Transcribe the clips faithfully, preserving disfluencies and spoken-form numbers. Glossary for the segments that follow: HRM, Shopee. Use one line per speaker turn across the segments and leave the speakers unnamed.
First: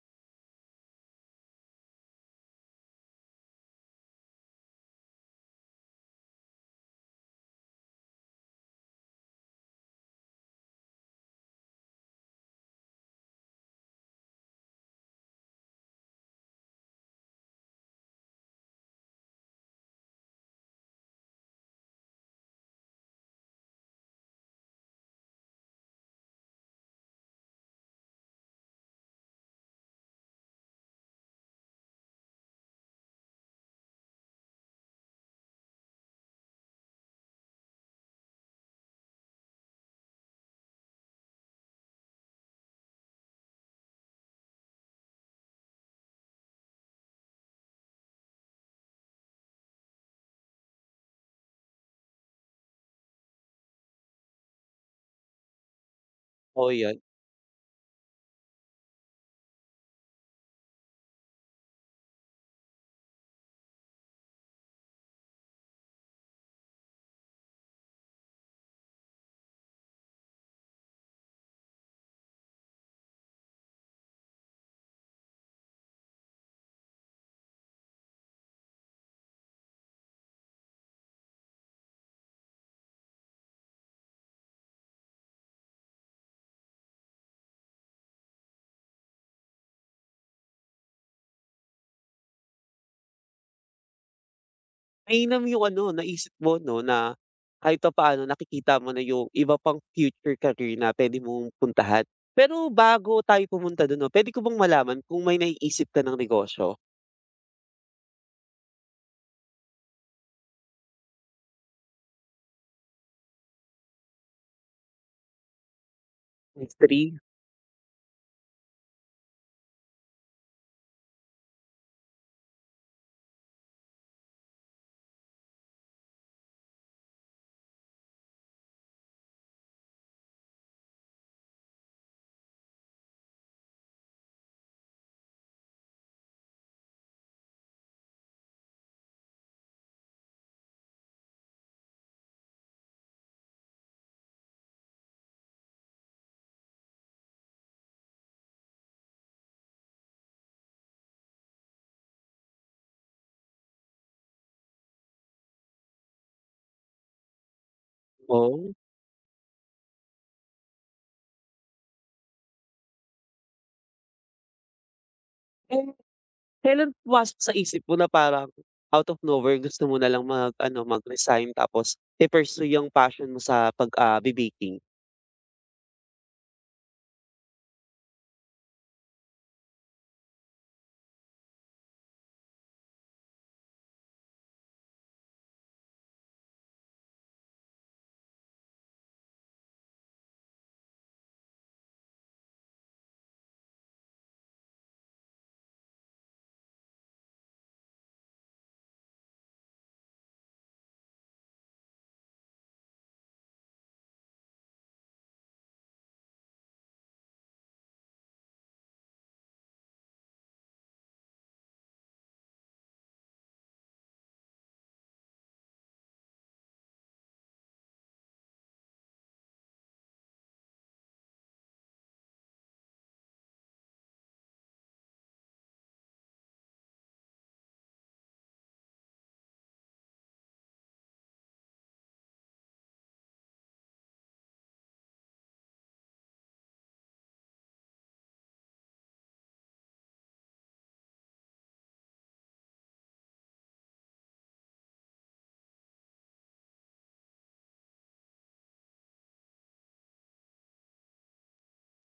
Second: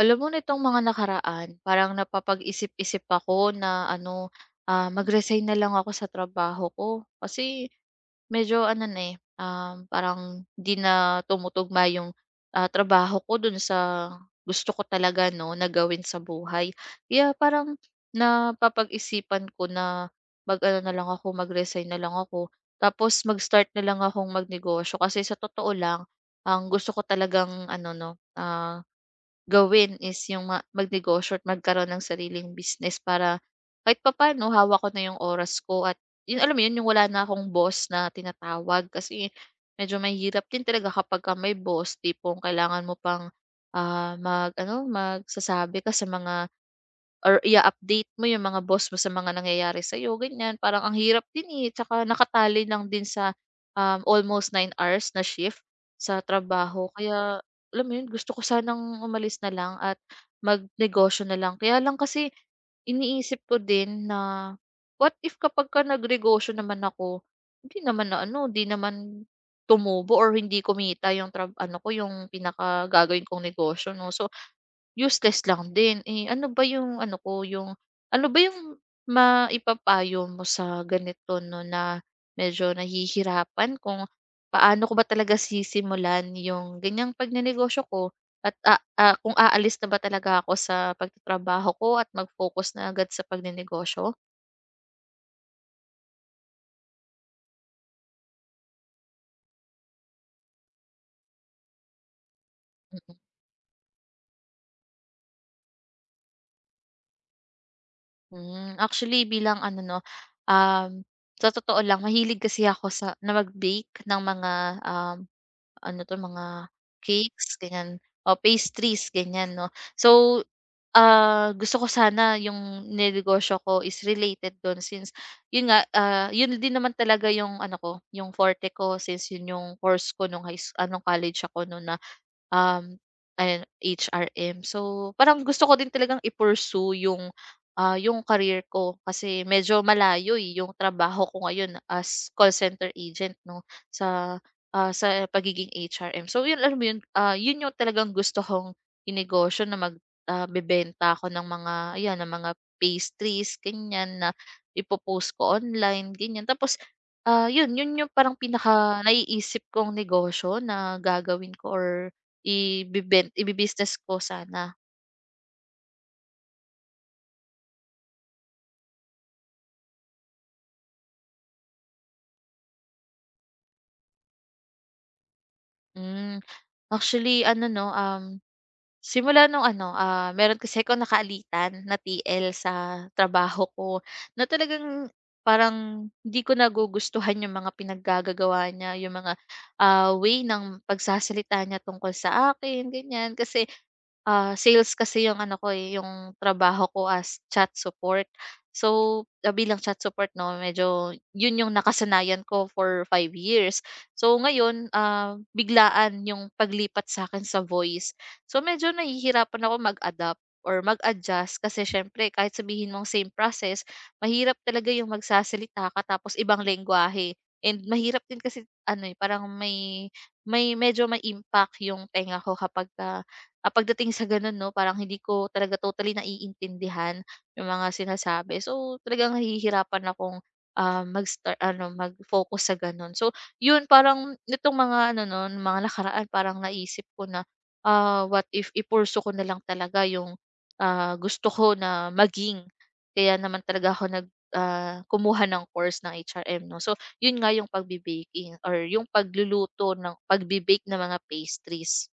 Alam mo nitong mga nakaraan, parang napapag-isip-isip ako na ano, ah, mag-resign na lang ako sa trabaho ko. Kasi medyo ano na, eh, um, parang 'di na tumutugma yung, ah, trabaho ko dun sa gusto ko talaga 'no, na gawin sa buhay. Kaya parang napapag-isipan ko na mag-ano na lang ako, mag-resign na lang ako. Tapos mag-start na lang akong magnegosyo kasi sa totoo lang, ang gusto ko talagang ano 'no, ah, gawin is yung ma magnegosyo at magkaroon ng sariling business para kahit papaano hawak ko na yung oras ko at yun alam mo yun, yung wala na akong boss na tinatawag kasi medyo mahirap din talaga kapagka may boss tipong kailangan mo pang, ah, mag-ano, magsasabi ka sa mga or i update mo yung mga boss mo sa mga nangyayari sa sa'yo, ganyan. Parang ang hirap din, eh, tsaka nakatali lang din sa, um, almost nine hours na shift sa
Oo,
trabaho
'yan.
kaya alam mo yun, gusto ko sanang umalis na lang at magnegosyo na lang. Kaya lang kasi iniisip ko din na, what if kapag ka nagnegosyo naman ako, hindi naman na ano, hindi naman tumubo or hindi kumita yung trab ano ko, yung pinakagagawin kong negosyo 'no. So useless lang din, eh, ano ba yung ano ko, yung ano ba yung maipapayo mo sa ganito 'no, na medyo nahihirapan kung paano ko ba talaga sisimulan yung ganyang pagnenegosyo ko at, ah, ah, kung aalis na ba talaga ako sa pagtatrabaho ko at mag-focus na agad sa pagnenegosyo?
Mainam yung ano, naisip mo 'no, na kahit pa papaano nakikita mo na yung iba pang future career na pwede mong puntahan. Pero bago
Hmm.
tayo pumunta do'n 'no, puwede ko bang malaman kung may naiisip ka ng negosyo?
Hmm, actually bilang ano 'no, um, sa totoo lang mahilig kasi ako sa na mag-bake ng mga, um, ano 'to mga
Industry?
cakes ganyan, o pastries ganyan 'no. So, ah, gusto ko sana yung ninegosyo ko is related dun since yun nga, ah, yun din naman talaga yung ano ko, yung forte ko since yun yung course ko nung high s ah, college ako nun na, Um, ayun, H R M. So, parang gusto ko din talagang i-pursue yung, ah, yung career ko kasi medyo malayo, eh, yung trabaho ko ngayon as call center agent 'no, sa, ah, sa pagiging H R M. So, yun alam mo yun, ah, yun yung talagang gusto kong inegosyo na mag ah, bebenta ako ng mga ayan, ng mga pastries ganyan na ipo ko online, ganyan. Tapos, ah, yun, yun yung parang
Oo.
pinaka naiisip kong negosyo na gagawin ko or ibibent ibibusiness ko sana.
Eh, Kailan pumasok sa isip mo na parang out of nowhere gusto mo na lang mag-ano, mag-resign tapos i-pursue yung passion mo sa pag, ah, baking?
Hmm, actually ano 'no, um, simula nung ano, ah, meron kasi akong nakaalitan na T L sa trabaho ko na talagang parang hindi ko nagugustuhan yung mga pinaggagagawa niya, yung mga, ah, way ng pagsasalita niya tungkol sa akin, ganyan. Kasi ah, sales kasi yung ano ko, eh, yung trabaho ko as chat support. So, ah, bilang chat support 'no, medyo yun yung nakasanayan ko for five years. So ngayon, ah, biglaan yung paglipat sa sa'kin sa voice. So medyo nahihirapan ako mag-adapt or mag-adjust kasi siyempre kahit sabihin mong same process, mahirap talaga yung magsasalita ka tapos ibang lengguwahe and mahirap din kasi ano, eh, parang may may medyo may impact yung tenga ko kapagka ah, pagdating sa gano'n 'no, parang hindi ko talaga totally naiintindihan yung mga sinasabi. So, talagang nahihirapan akong, ah, mag-star ano, mag-focus sa gano'n. So, yun parang nitong mga ano nun, mga nakaraan parang naisip ko na, ah, what if i ko na lang talaga yung, ah, gusto ko na maging. Kaya naman talaga ako nag ah, kumuha ng course ng H R M 'no. So, yun nga yung pagbe-baking or yung pagluluto ng pagbe-bake ng mga pastries.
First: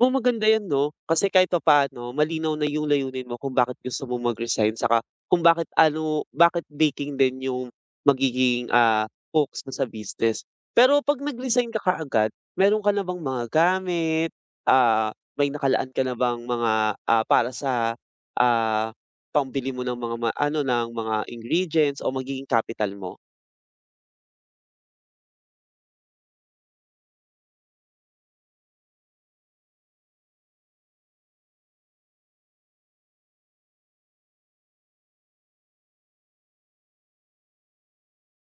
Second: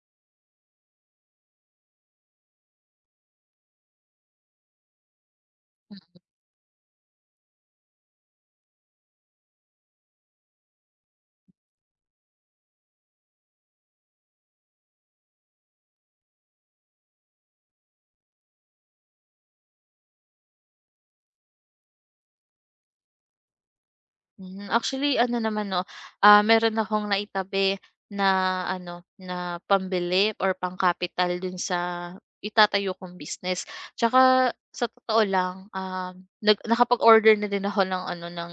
Oo, maganda 'yan 'no, kasi kahit papaano malinaw na yung layunin mo kung bakit gusto mo mag-resign saka kung bakit ano bakit baking din yung magiging, ah, focus mo sa business. Pero 'pag nag-resign ka kaagad, meron ka na bang mga gamit, ah, may nakalaan ka na bang mga, ah, para sa, ah, pambili mo ng mga ma ano, ng mga ingredients o magiging capital mo?
Hmm, actually ano naman 'no, ah, meron akong naitabi na ano, na pambili or pangkapital dun sa itatayo kong business. Tsaka sa totoo lang, um, nag nakapag-order na din ako ng ano, ng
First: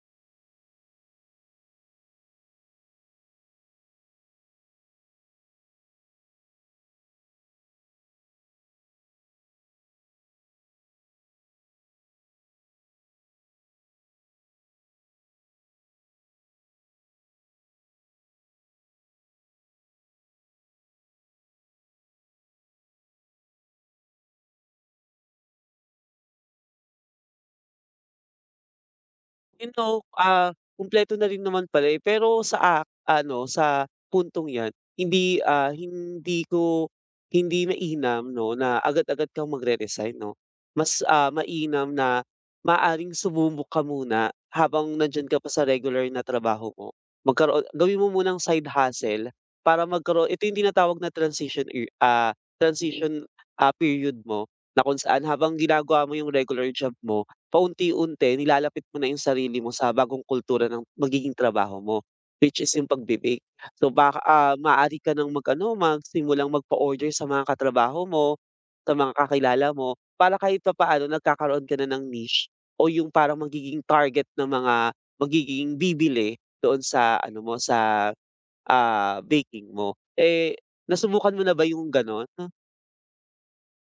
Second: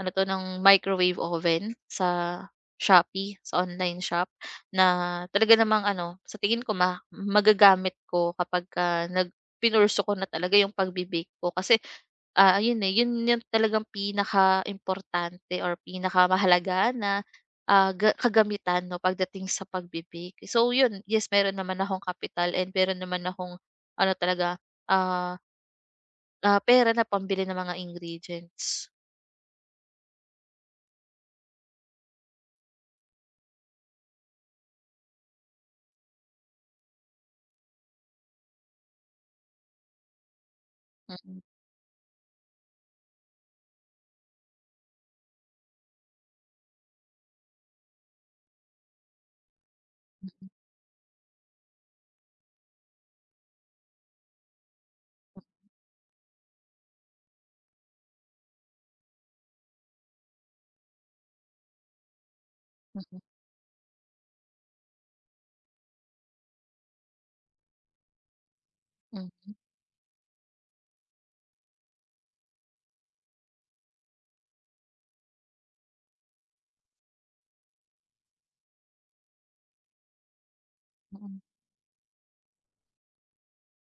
ano 'to, ng microwave oven sa Shopee, sa online shop na talaga namang ano, sa tingin ko ma magagamit ko kapagka nag pinurso ko na talaga yung pagbe ko kasi ah, yun eh, yun yung talagang pinaka pinakaimportante or pinakamahalaga na, ah, ga kagamitan 'no, pagdating sa pagbe-bake. So yun, yes, meron naman akong kapital and meron naman akong ano talaga, ah, ah, pera na pambili ng mga ingredients.
You know, ah, kumpleto na rin naman pala, eh, pero sa ak ano, sa puntong 'yan hindi, ah, hindi ko hindi mainam 'no, na agad-agad kang magre-resign 'no. Mas, ah,
Mm.
mainam na maaring sumubok ka muna habang nandiyan ka pa sa regular na trabaho mo. Magkaroon gawin mo munang side hustle para magkaroon ito yung tinatawag na transition year, ah, transition, ah, period mo na kung saan habang ginagawa mo yung regular job mo, paunti-unti nilalapit mo na yung sarili mo sa bagong kultura ng magiging trabaho mo, which is yung
Mm.
pagbe-bake. So baka, ah, maaari ka ng mag-ano, magsimulang magpa-order sa mga katrabaho mo, sa mga
Mm.
kakilala mo, para kahit papaano nagkakaroon ka na ng niche o yung parang magiging target ng mga magiging bibili doon sa ano mo, sa, ah, baking mo. Eh, Nasubukan
Mm.
mo na ba yung gano'n,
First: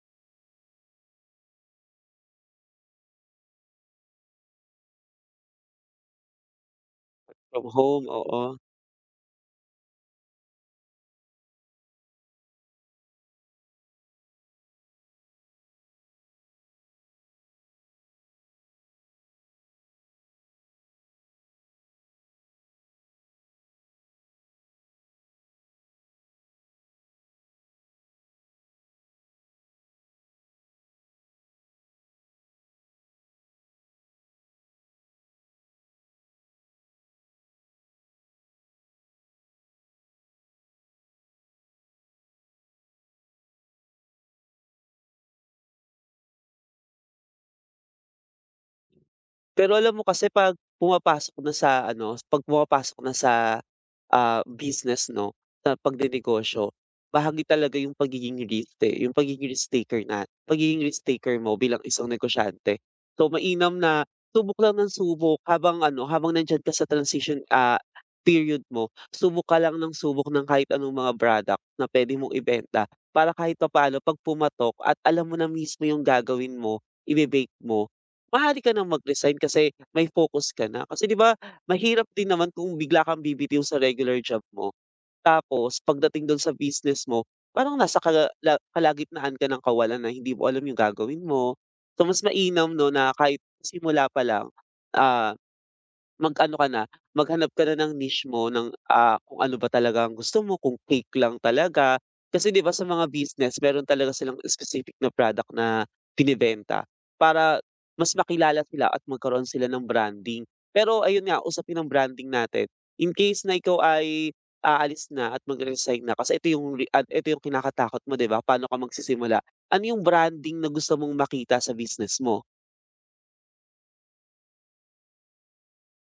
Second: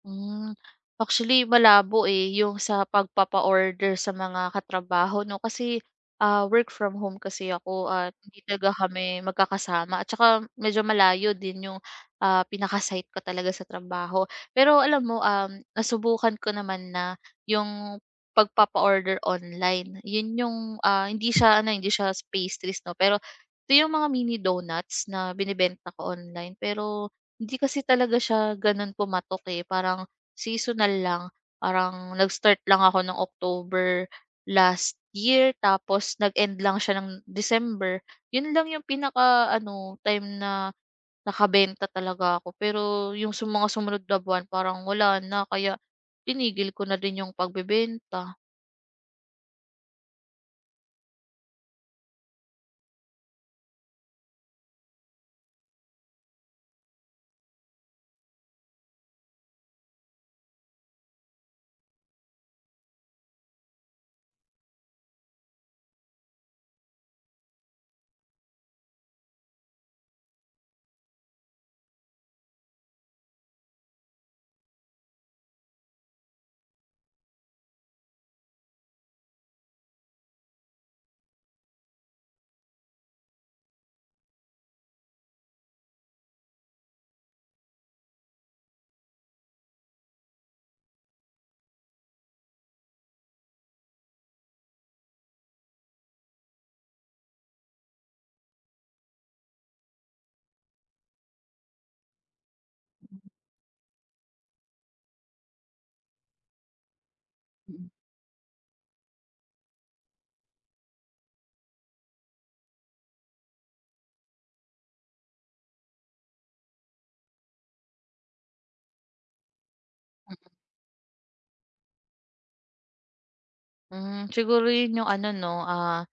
Hmm, actually malabo, eh, yung sa pagpapa-order sa mga katrabaho 'no, kasi, ah, work from home kasi
from
ako
home?
at hindi
Oo.
talaga kami magkakasama at saka medyo malayo din yung, ah, pinaka-site ko talaga sa trabaho. Pero alam mo, um, nasubukan ko naman na yung pagpapa-order online, yun yung, ah, hindi siya ano, hindi siya pastries 'no, pero ito yung mga mini donuts na binibenta ko online pero hindi kasi talaga siya gano'n pumatok, eh, parang seasonal lang. Parang nag-start lang ako ng October last year tapos nag-end lang siya ng December. 'Yun lang yung pinaka-ano, time na nakabenta talaga ako. Pero yung sa mga sumunod na buwan parang wala na kaya tinigil ko na din yung pagbebenta.
Pero alam mo kasi 'pag pumapasok na sa ano, 'pag pumapasok na sa, ah, business 'no, sa pagnenegosyo, bahagi talaga yung pagiging risk, eh, yung pagiging risk taker na pagiging risk taker mo bilang isang negosyante. So, mainam na subok lang ng subok habang ano, habang nandiyan ka sa transition, ah, period mo, subok ka lang ng subok ng kahit anong mga product na pwede mong ibenta para kahit pa paano 'pag pumatok at alam mo na mismo yung gagawin mo, ibe-bake mo, maaari ka nang mag-resign kasi may focus ka na. Kasi 'di ba mahirap din naman kung bigla kang bibitiw sa regular job mo, tapos pagdating dun sa business mo parang nasa kala la kalagitnaan ka ng kawalan na hindi mo alam yung gagawin mo. So mas mainam 'no na kahit simula pa lang, ah Mag-ano ka na, maghanap ka na ng niche mo ng, ah, kung ano ba talaga ang gusto mo, kung cake lang talaga. Kasi 'di ba sa mga business meron talaga silang specific na product na binebenta para
Mm.
mas makilala sila at magkaroon sila ng branding. Pero ayun nga, usapin ang branding natin. In case na ikaw ay aalis na at mag resign na kasi ito yung re at ito yung kinakatakot mo 'di ba, paano ka magsisimula. Ano yung branding na gusto mong makita sa business mo?
Hmm, siguro 'yun yung ano 'no, ah,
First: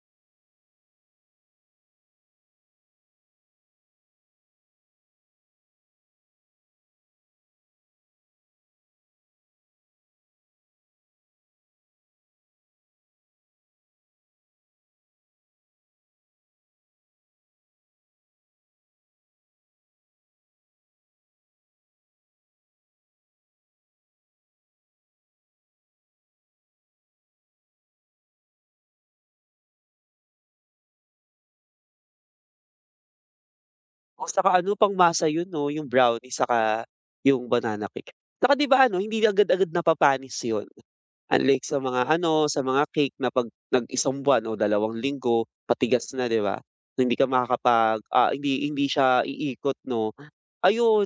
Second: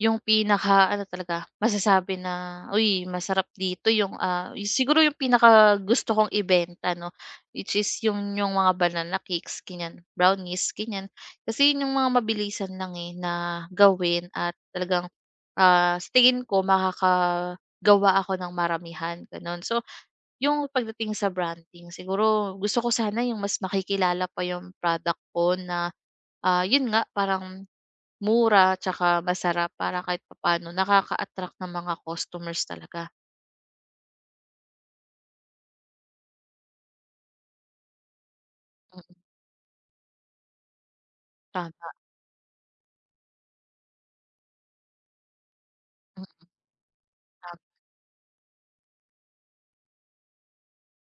yung pinaka pinakaano talaga, masasabi na, "Uy, masarap dito." Yung, ah, y- siguro yung pinaka pinakagusto kong ibenta 'no, which is yung yung mga banana cakes, ganyan, brownies, ganyan. Kasi yun yung mga mabilisan lang, eh, na gawin at talagang, ah, sa tingin ko makakagawa ako ng maramihan, gano'n. So, yung pagdating sa branding, siguro gusto ko sana yung mas makikilala pa yung product ko na ah, yun nga parang mura tsaka masarap para kahit papaano nakaka-attract ng mga customers talaga.
O saka ano, pangmasa yun 'no, yung brownie saka yung banana cake. Saka 'di ba ano,
Mm,
hindi agad-agad napapanis yun. Unlike sa
tama.
mga ano, sa mga cake na 'pag nag-isang buwan o dalawang linggo, patigas na, 'di
Mm,
ba? Hindi ka
tama.
makakapag ah, hindi hindi siya iikot, 'no? Ayun,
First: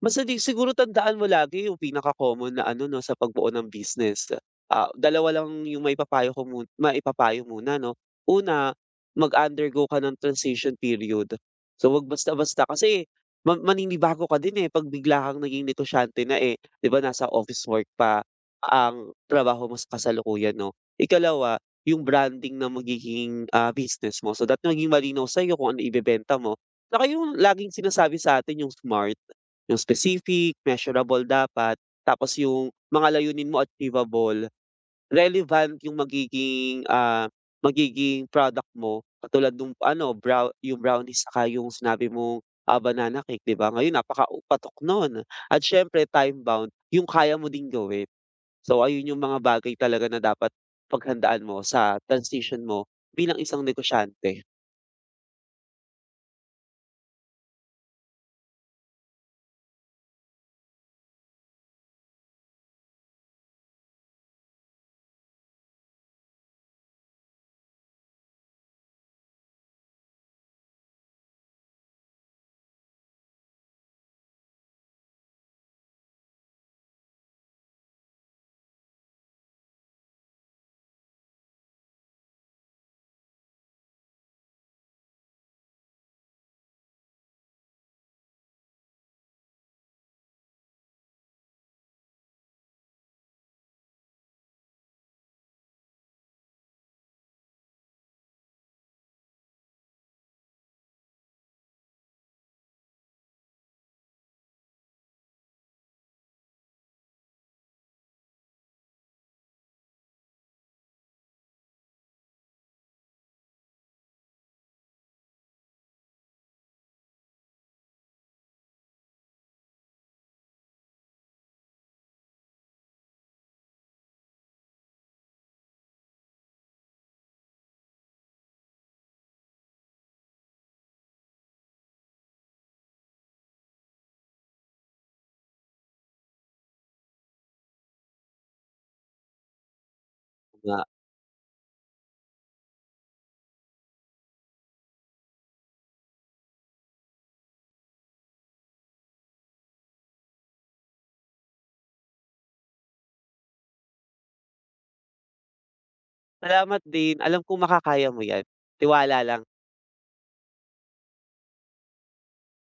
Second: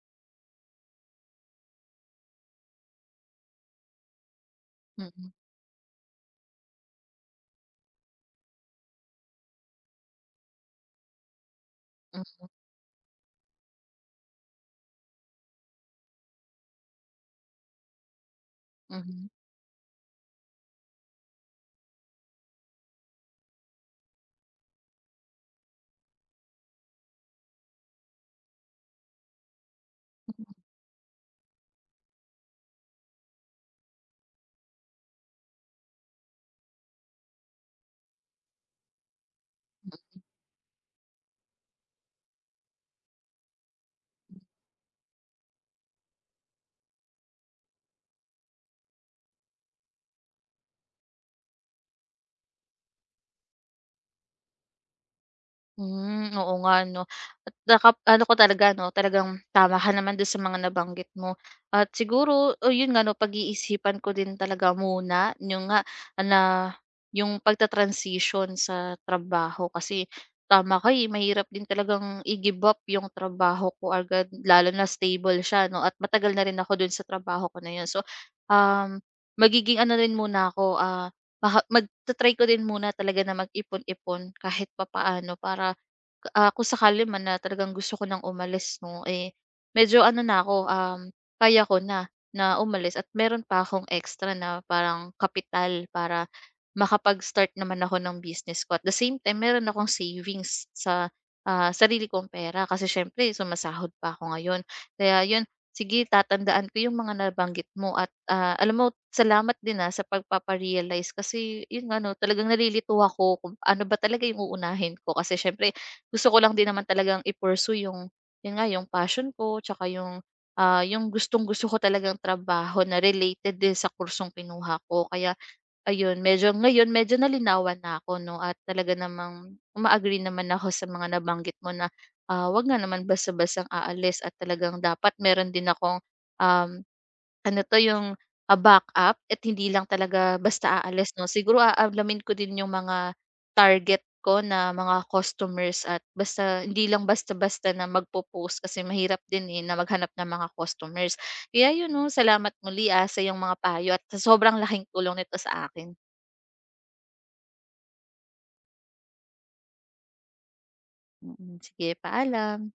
basta di siguro tandaan mo lagi yung pinaka-common na ano, 'no, sa pagbuo ng business. Ah,
Mm.
dalawa lang yung maipapayo ko mun maipapayo muna, 'no? Una, mag-undergo ka ng transition period. So, wag
Mm.
basta-basta kasi ma maninibago ka din, eh, 'pag bigla kang naging negosyante na, eh. 'Di ba, nasa office work pa ang
Mhm.
trabaho mo sa kasalukuyan 'no. Ikalawa, yung branding na magiging, ah, business mo so that maging malinaw sa iyo kung ano ibebenta mo. Tsaka yung laging sinasabi sa atin yung SMART, yung specific, measurable dapat, tapos yung mga layunin mo achievable, relevant yung magiging, ah, magiging product mo katulad nung ano brown, yung brownies saka yung sinabi mong, ah, banana cake 'di ba? Ngayon napaka u patok nun at siyempre time bound, yung kaya mo ding gawin. So, ayun yung mga bagay talaga na dapat paghandaan mo sa transition mo bilang isang negosyante,
Hmm, oo nga 'no, at nakap ano ko talaga 'no, talagang tama ka naman do'n sa mga nabanggit mo. At siguro, o 'yun nga 'no, pag-iisipan ko din talaga muna yung nga na 'yung pagta-transition sa trabaho kasi tama ka, eh, mahirap din talagang i-give up 'yung trabaho ko agad lalo na stable siya 'no, at matagal na rin ako do'n sa trabaho ko na 'yun. So, um, magiging ano rin muna ako, ah baka magta-try ko din muna talaga na mag-ipon-ipon kahit papaano para, ah, kung sakali man na talagang gusto ko ng umalis 'no, eh, medyo ano na ako, um, kaya ko na, na umalis at meron pa akong extra na parang kapital para makapag-start naman ako ng business ko. At the same time meron akong savings sa, ah, sarili kong pera kasi siyempre sumasahod pa ako ngayon. Kaya yun, sige, tatandaan ko yung mga nabanggit mo at, ah, alam mo salamat din, ah, sa pagpapa kasi yun nga 'no, talagang nalilito ako kung ano ba talaga yung uunahin ko kasi siyempre gusto ko lang din naman talagang i-pursue yung yun nga, yung passion ko tsaka yung, ah, yung gustong-gusto ko talagang trabaho na related din sa kursong kinuha ko. Kaya ayun, medyo ngayon medyo nalinawan na ako 'no at talaga namang uma-agree naman ako sa mga nabanggit mo na, ah, wag nga naman basta-bastang aalis at talagang dapat meron din akong, um, ano 'to yung, a backup at hindi lang talaga
oo
basta
nga.
aalis 'no. Siguro aalamin ko din yung mga target ko na mga customers at basta hindi lang basta-basta na magpo-post kasi mahirap din, eh, na maghanap ng mga customers. Kaya yun 'no, salamat muli, ah, sa iyong mga payo at sa sobrang laking tulong nito sa akin.
Salamat din, alam kong makakaya mo yan, tiwala lang.
Mm, sige paalam.